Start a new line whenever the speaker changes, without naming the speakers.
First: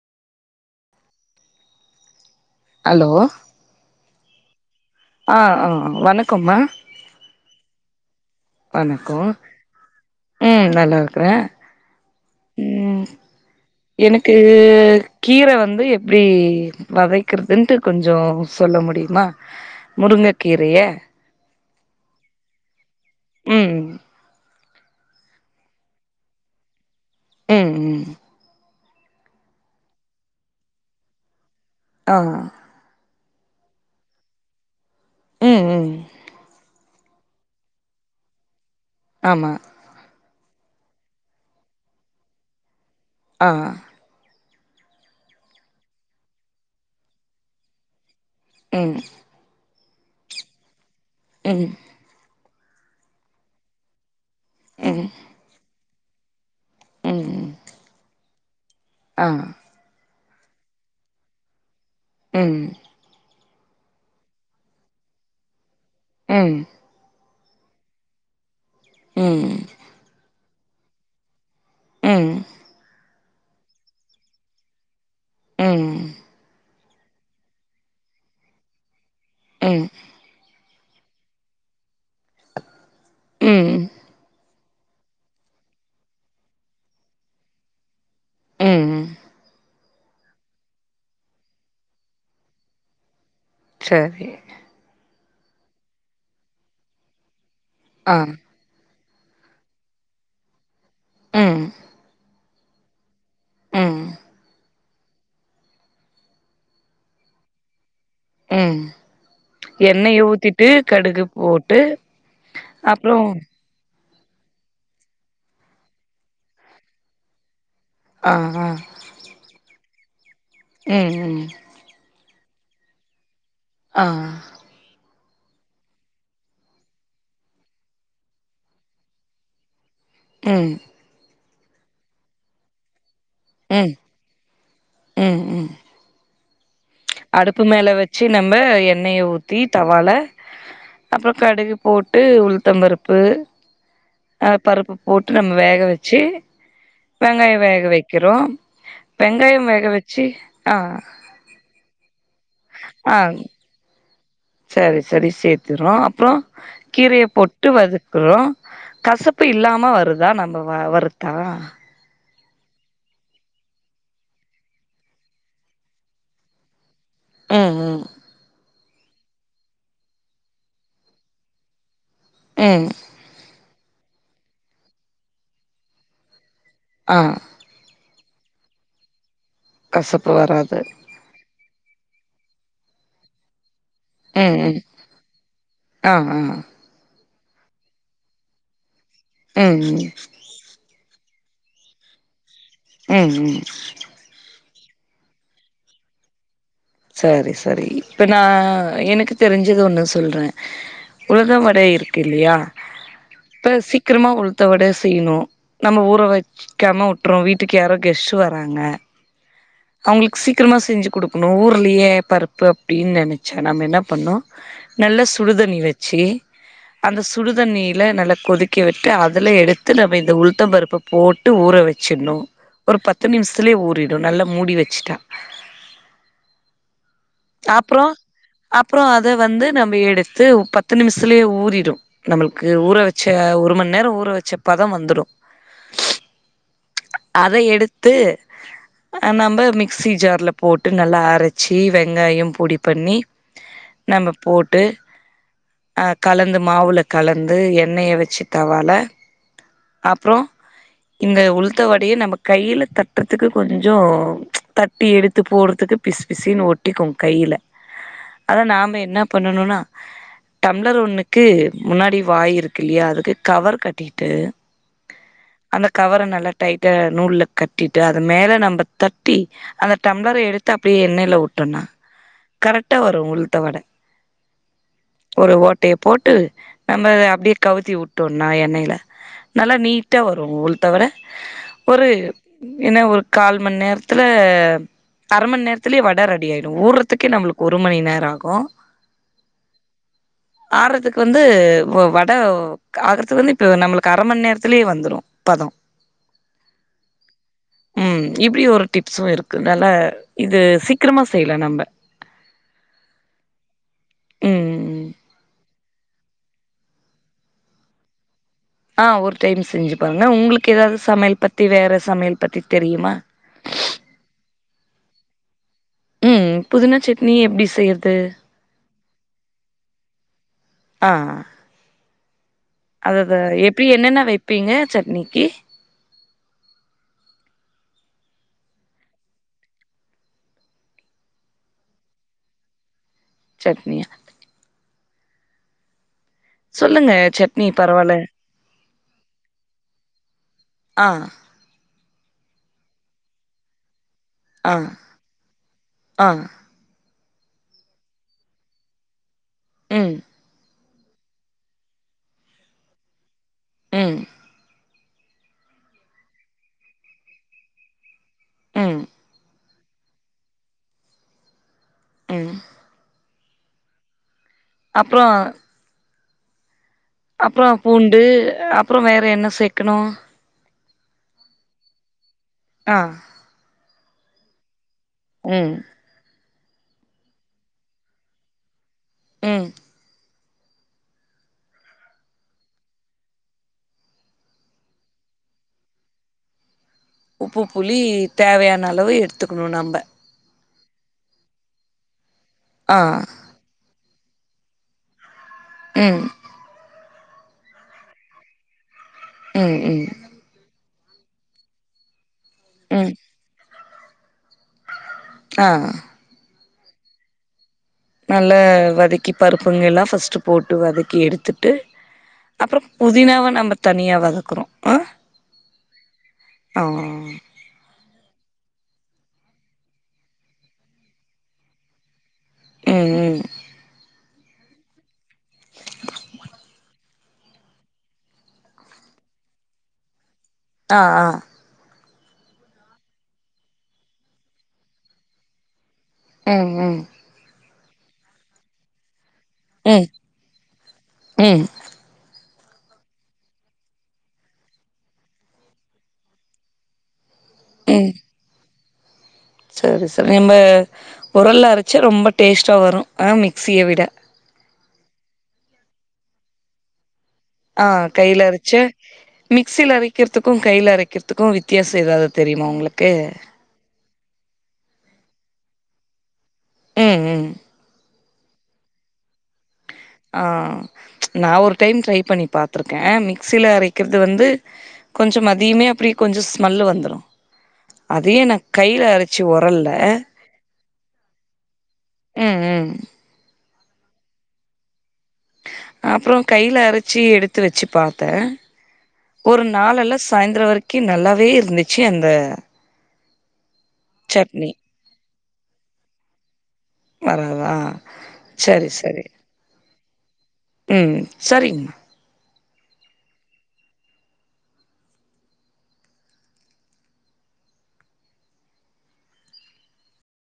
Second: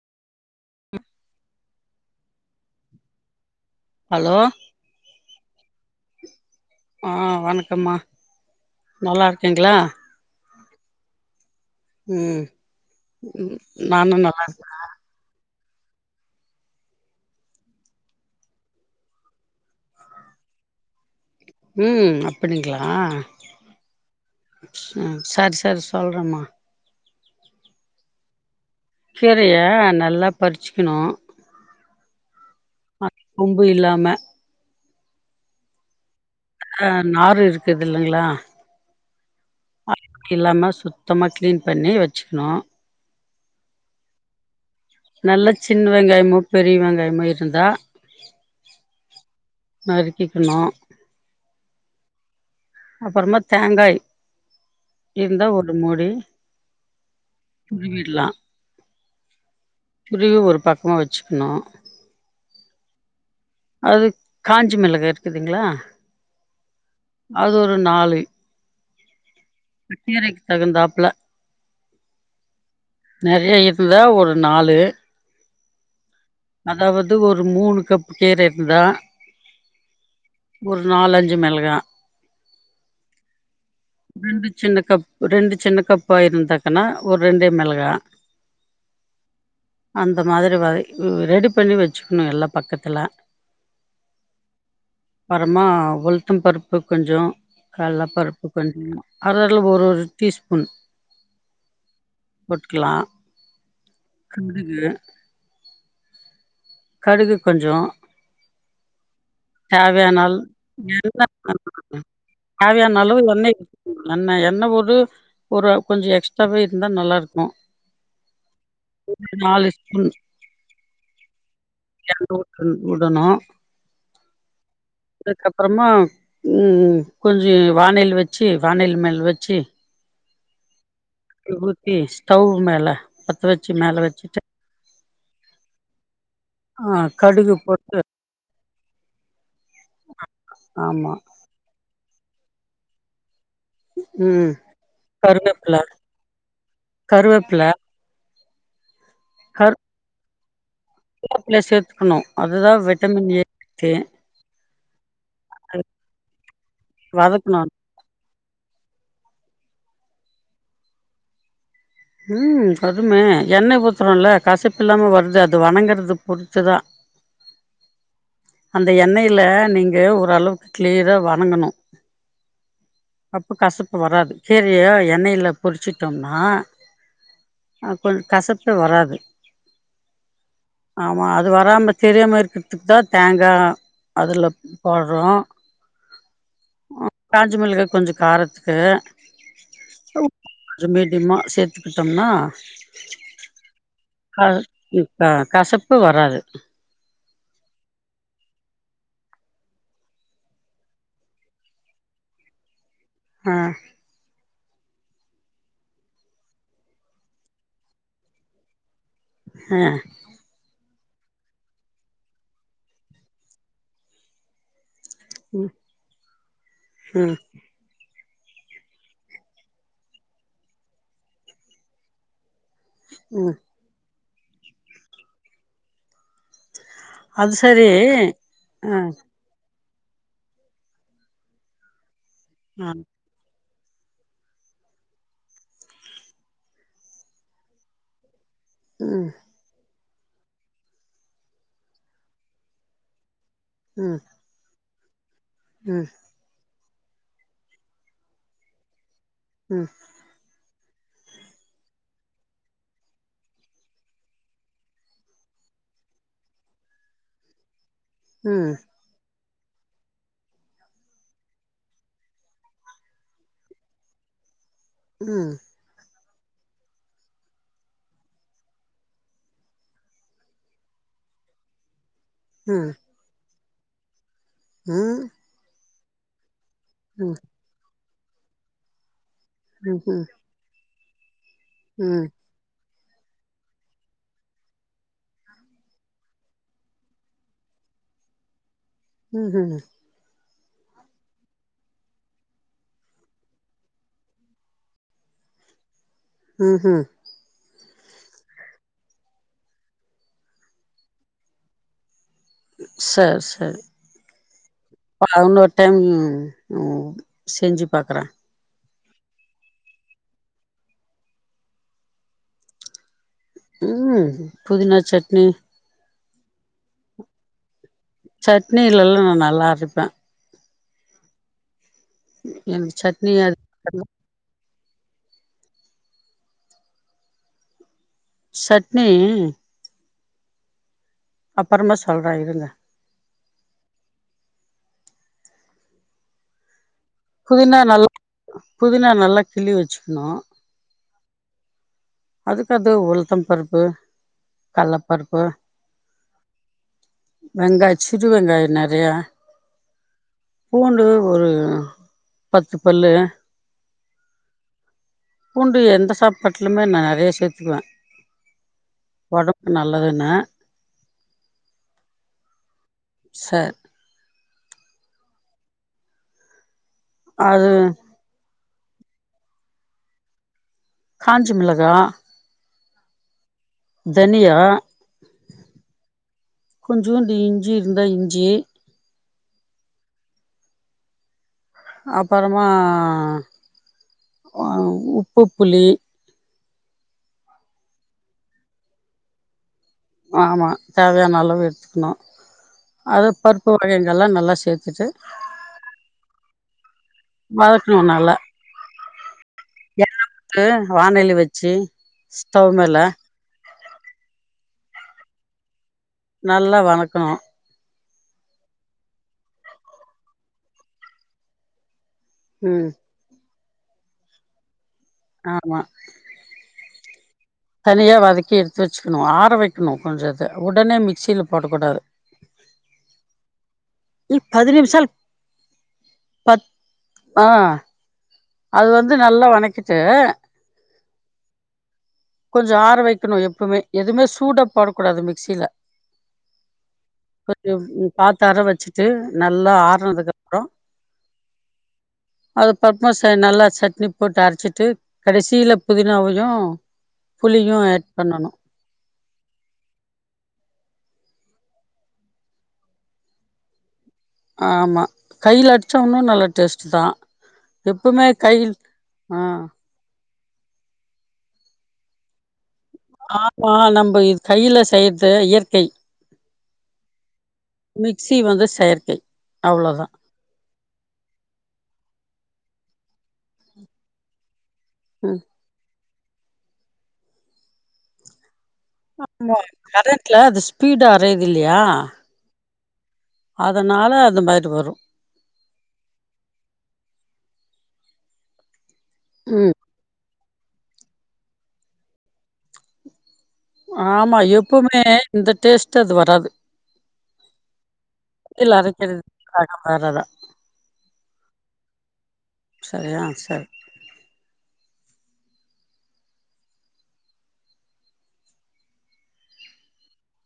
ம்
hello
hello
ஆஹ் ஆஹ் வணக்கம்மா
ஆஹ் வணக்கம்மா நல்லா இருக்கீங்ளா
உம் நல்லா இருக்குறே உம்
ம் நானு
எனக்கு
நல்லா
கீர வந் து எப்டி வதைக்கர்துன்ட்டு கொஞ்சொ சொல்ல முடியுமா முருங்கக்கீரைய
உம் அப்டிங்ளா
ம்
அஹ் சரி சரி சொல்றேமா
உம் உம்
கீரைய நல்லா பறிச்க்கணு
ஆஹ்
கொம்பு இல்லாம
உம் உம்
ஆஹ் நாறு இருக்குது இல்லைங்ளா
ஆமா
அழுக்கு இல்லாம சுத்தமா க்ளீன் பண்ணி வச்சுக்ணு
ஆஹ்
நல்ல சின் வெங்காயமு பெரிய வெங்காயமு இருந்தா
ம்
நறுக்கிக்கணு
உம்
அப்பறமா தேங்காய்
ம்
இருந்தா ஒரு மூடி துருகிட்லா
ஆஹ்
துருவி ஒரு பக்கமா வச்சுக்ணு
உம்
அது காஞ்சி மிளகா இருக்குதுங்ளா
உம்
அது ஒரு நாலு
உம்
தகுந்தாப்ல
உம்
நெறைய இருந்தா ஒரு நாலு
உம்
அதாவது ஒரு மூணு கப் கேரேட் தா
ம்
ஒரு நாலஞ்சு மெளகா
உம்
ரெண்டு சின்ன கப் ரெண்டு சின்ன கப்பா இருந்தாக்கன்னா ஒரு ரெண்டே மெளகா
உம் ம்
அந்த மாதிரி வ ரெடி பண்ணி வச்சுக்கணு எல்லா பக்கத்துல
செரி
அப்பறமா உளுத்தம் பருப்பு கொஞ்சோ கள்ள
ஆ
பருப் அதுல ஒரு ஒரு டீஸ்பூன்
உம்
போட்டுக்கிலா கடுகு கடுகு கொஞ்சோ
உம்
தேவயானால்
போட்டு
[unintelligible] தேவயான
அப்றோ
அளவு எண்ணெய் எண்ணெ எண்ணெ உடு ஒரு கொஞ்ச எக்ஸ்ட்ராவே இருந்தா நல்லா இருக்கு
ஆ
நாளு உம்
உம் உம்
[unintelligible] வுடணு
ஆஹ்
அதுக்கப்றமா உம் கொஞ்சு வானைல வச்சு வானல மேல வச்சு
உம்
எண்ணெ ஊத்தி ஸ்டவ் மேல பத்த வச்சு மேல வச்சுட்டு
உம் உம்
ஆ கடுகு
அடுப்பு மேல
போட்டு
வச்சு நம்ம எண்ணெய ஊத் த்தி தவால
ஆமா.
அப்ற கடுகு போட் டு உளுத்தம் பருப்பு
ம்
அ பருப்பு போட்டு நம்ம
கருவேப்பில
வேக வச்சு வெங்காயோ
கருவேப்பில
வேக வெக்கிறோ வெங்காயம் வேக வச்சி
கொய்யாபழ சேத்துக்கணு அதுதா
ஆ
விட்டமின் ஏ இருக்கு
சரி சரி சேத்துக்றோ, அப்றோ கீரைய
வதக்கணும்.
போட்டு வதக்குறோ கசப்பு இல்லாம வருதா நம்ப வ வருத்தா
ம் வதுமே எண்ணெ ஊத்துரோலே கசப்பில்லாம வர்தே அது வணங்கரதா பொறுத்துதா
ம் ம்
அந்த எண்ணெயிலே நீங்கே ஓரளவு க்ளீறா வணங்கணோ
ம்
அப்ப கசப் வராது கீரையே எண்ணெயிலே பொரிச்சிட்டோம்னா
ஆ
ம் கசப்பே வராது
கசப்பு வராது
து வராம தெரியாமரிக்கித்துக்தா தேங்கா அதுல
ம் ம்
போட்றோ
ஆ ஆ ம்
ஆ காஞ்ச மொளுகா கொஞ்ச காரத்துக்கு
ஆ
திம்மா செர் தோம்னா
ஆ ம்
இப்பே கசப்பு வராது
செரி செரி இப்ப நா எனக்கு தெரிஞ்சது ஒண்ணு சொல்றே உளுக வடை இருக்கில்லியா
ஆ
பே சீக்கிரமா உ பாத்தவுட செய்யணும் நம்ம ஊற வைக்காம வுட்டுறோம் வீட்டுக்கு யாராவது கெஸ்ட்ட் வராங்க
ஆ
அவுங்களுக்கு சீக்கிரமா செஞ்சு குடுக்கணும் ஊர் பெரிய பருப்பு அப்பிடின்னு நினைச்ச நம்ம என்ன பண்ணோ நல்லா
ம்
சுடுதண்ணி வச்சு அந்த
ம்
சுடுதண்ணியில நல்லா கொதிக்க விட்டு அதுல எடுத்து நம்ம இந்த உளுத்தபருப்பு போட்டு ஊற வச்சிடணும் ஒரு பத்து
ம்
நிமிஷமலேய ஊரிடு நல்லா மூடி வச்சுிட்டான்
அது சரி
அப்பறம்
ஆ
அப்பறம் அத வந்து நம்ம எடுத்து பத்து நிமிஷத்துலேயே ஊறிடும் நம்மளுக்கு
ஆ
ஊற
ம்
வச்ச ஒருமண் நேரம் ஊற வச்ச பதம் வந்துடும் அத எடுத்து
ம்
ஆ் நம்ப மி மிக்சி ஜார்ல போட்டு நல்லா அரச் சி வெங்காய பொடி பண்ணி
ம்
நம்ம போட்டு அ
ம்
கலந்து மாவுள கலந்து எண்ணெயை வச்சு தவால
ம்
அப்புறம் இந்த உளு்தவடையை நம்ம கையில தட்டுறதுக்கு கொஞ்சம் தட்டி எடுத்து போடுறதுக்கு பிசு பிசனு ஒட்டிக்கும் கையில்ல அதா
ம்
நாம என்ன பண்ணணும்னா டம்ளர் ஒண்ணுக்கு முன்னாடி வாய் இருக்கு இல்லையா அதுக்கு கவர் கட்டிட்டு அந்த கவர ந நல்ல டைட்டா நூல்ல கட்டிட்டு அத மேல நம்ம தட்டி அந்த டம்ளர் எடுத் அப்படிய எண்ணெய்ல விட்டோனா கரெக்டா வரும் உங்க ட்ட வடை
ஆ
டேப் போட்டு நம்ம அப்டியே கவுத்தி வுட் ட்டோன்னா எண்ணெயில நல்லா நீட்டா
ம்ஹூம்
வரும் உள் த்தொவர ஒரு
ம்
ம் ஏன்னா ஒரு கால் மன் நேரத்துல அரை மன் நேரத்துலயே வட ரெடி ஆயிடும் ஊர் றத்துக்கே நம்முளுக்கு ஒரு மணி நேரம் ஆகும்
ம்ஹும்
ஆர்றதுக்கு வந்து ஒ வட ஆகுறதுக்கு வந்து இப்ப நம்ளுக்கு அரை மன் நேரத்துலயே வந்துரும் பதம்
ம்ஹும்
ம் இப்டி ஒரு டிப்ஸும் இருக்கு நல்லா இது சீக்கிரமா செய்யலாம் நம்ம
சர் சர்
ம்
பன டெம் ஓ செஞ்சு பாக்குறே
ஆ ஒரு டைம் செஞ்சு பாருங்க உங்களுக்கு ஏதாவது சமையல் பத்தி வேற சமையல் பத்தி தெரியுமா
ம் புதினா சட்னி
ம் புதினா சட்னி எப்டி செய்ய
சட்னில எல்லா நா நல்லா அரைப்ப
ஆ
எனக்கு சட்னி
அததா
அது
எப்டி என்னென்ன வெப்பிங்க சட்னிக்கு
சட்னி அப்றமா சொல்றே இருங்க
சட்னி சொல்லுங்க சட்னி
குதினா நல்ல
பரவால்ல
புதினா நல்லா கிள்ளி வச்சுக்ணூ
ஆ
அதுக்கு அது உளுத்தம் பருப்பு
ஆ
கல்லப்பருப்பு
ஆ
வெங்காய் சிறு வெங்காய நறையா
ம்
பூண்டு ஒரு பத்து பல்லு
ம்
பூண்டு எந்த சாப்பாட்டுலுமே நா நெறைய சேத்துக்வே
ம்
வடு நல்லதுன்னு
ம்
ச
அப்றோ அப்றோ
அது
பூண்டு அப் ப்றோ வேற என்ன சேக்கணூ
காஞ்சி மிளகா
ஆ
தனியா
ம்
கொஞ்சோன்டு இஞ்சி இருந்தா இஞ்சி
ம்
அப்றமா ஆ உப்பு புளி
உப்பு புளி தேவையானளவு எடுத்துக்ணூ நம்ம
ஆமா தேவையான அளவு எடுத்துக்ணூ
ஆ
அது பருப்பு வகை இதெல்லா நல்லா சேத்துட்டு
ம்
வதக்ணூ நல்லா
ம் ம்
எண்ணெ விட்டு வானலி வச்சி ஸ்டவ் மேல
ம் ஆ
நல்லா வணக்கணூ
நல்லா வதக்கி பருப்புங்க எல்லா ஃபஸ்ட்டு போட்டு வதக்கி எடுத்துட்டு அப்றோ
ம்
புதினாவ நம்ம தனியா வதக்றோ ஆ
ஆமா
ஓ
தனியா வதக்கி எடுத்து வச்சுக்ணூ ஆற வெக்ணூ கொஞ்சோ இத உடனே மிக்சில போடக் கூடாது
உம் உம்
இ பதி நிமிஷால் பத் ஆஹ் அது வந்து நல்லா வணக்கிட்டு
ஆஹ் ஆஹ்
கொஞ்சோ ஆற வெக்கணு எப்புமே எதுமே சூடா போடக்கூடாது மிக்சில
ஹம் ஹம்
காத்தார வெச்சுட்டு நல்லா
ம்
ஆறுனதுக்கு அப்புறோ
ம்
அது பமா நல்லா சட்னி போட்டு அரைச்சிட்டு கடைசியில புதினாவையு புளியு ஆட்
ம்
பண்ணணு
சரி சரி நம்ம உரல்ல அரைச்சா ரொம்ப டேஸ்ட்ட வரு ஆ மிக்ஸியை விட
ஆமா கையில அடிச்சோன்னாலூ நல்ல டேஸ்ட்டுதா
ஆஹ் கையில அரிச்சு
ஆ
மிக்சில அரிக்கிறது த்துக்கும் கையையில அரைக்கிறதுக்கு வித்தியாம் எதாவது தெரியுமா உங்களுக்கு
ஆமா நம்ம இது கையில செய்யறது இயற் கை
உம் உம்
மிக்சி வந்து செயற்கை அவ்ளோதா
ஆஹ் ப்ச் நா ஒரு டைம் ட்ரை பண்ணி பாத்திருக்க மிக்சியில அரைக்கிறது வந்து கொஞ்சோ
ம்
மதியமே அப்படி கொஞ்சோ ஸ்மெல் வந்துரு அதையு நா கையில அரச்சு
ஆமா
ஒரல்ல
கரண்ட்ல அது ஸ்பீடா அரையது இல்லையா
ம் ம்
அதனால அது மாதிரி வரு
அப்புறோ கையில அரச்சு எடுத்து வெச்சு பாத்த ஒரு
ம்
நாளெல்லா சாயந்திரோ வரைக்கு நல்லாவே இருந்துச்சு அந்த
ஆமா
சட்னி
எப்வுமே இந்த டேஸ்ட் அது வராது
வராதா
மிக்ஸில
சரி
அரைக்கிறது
சரி
ரகம் வேற தான்.
உம் சரிங்கமா
சரியா சரி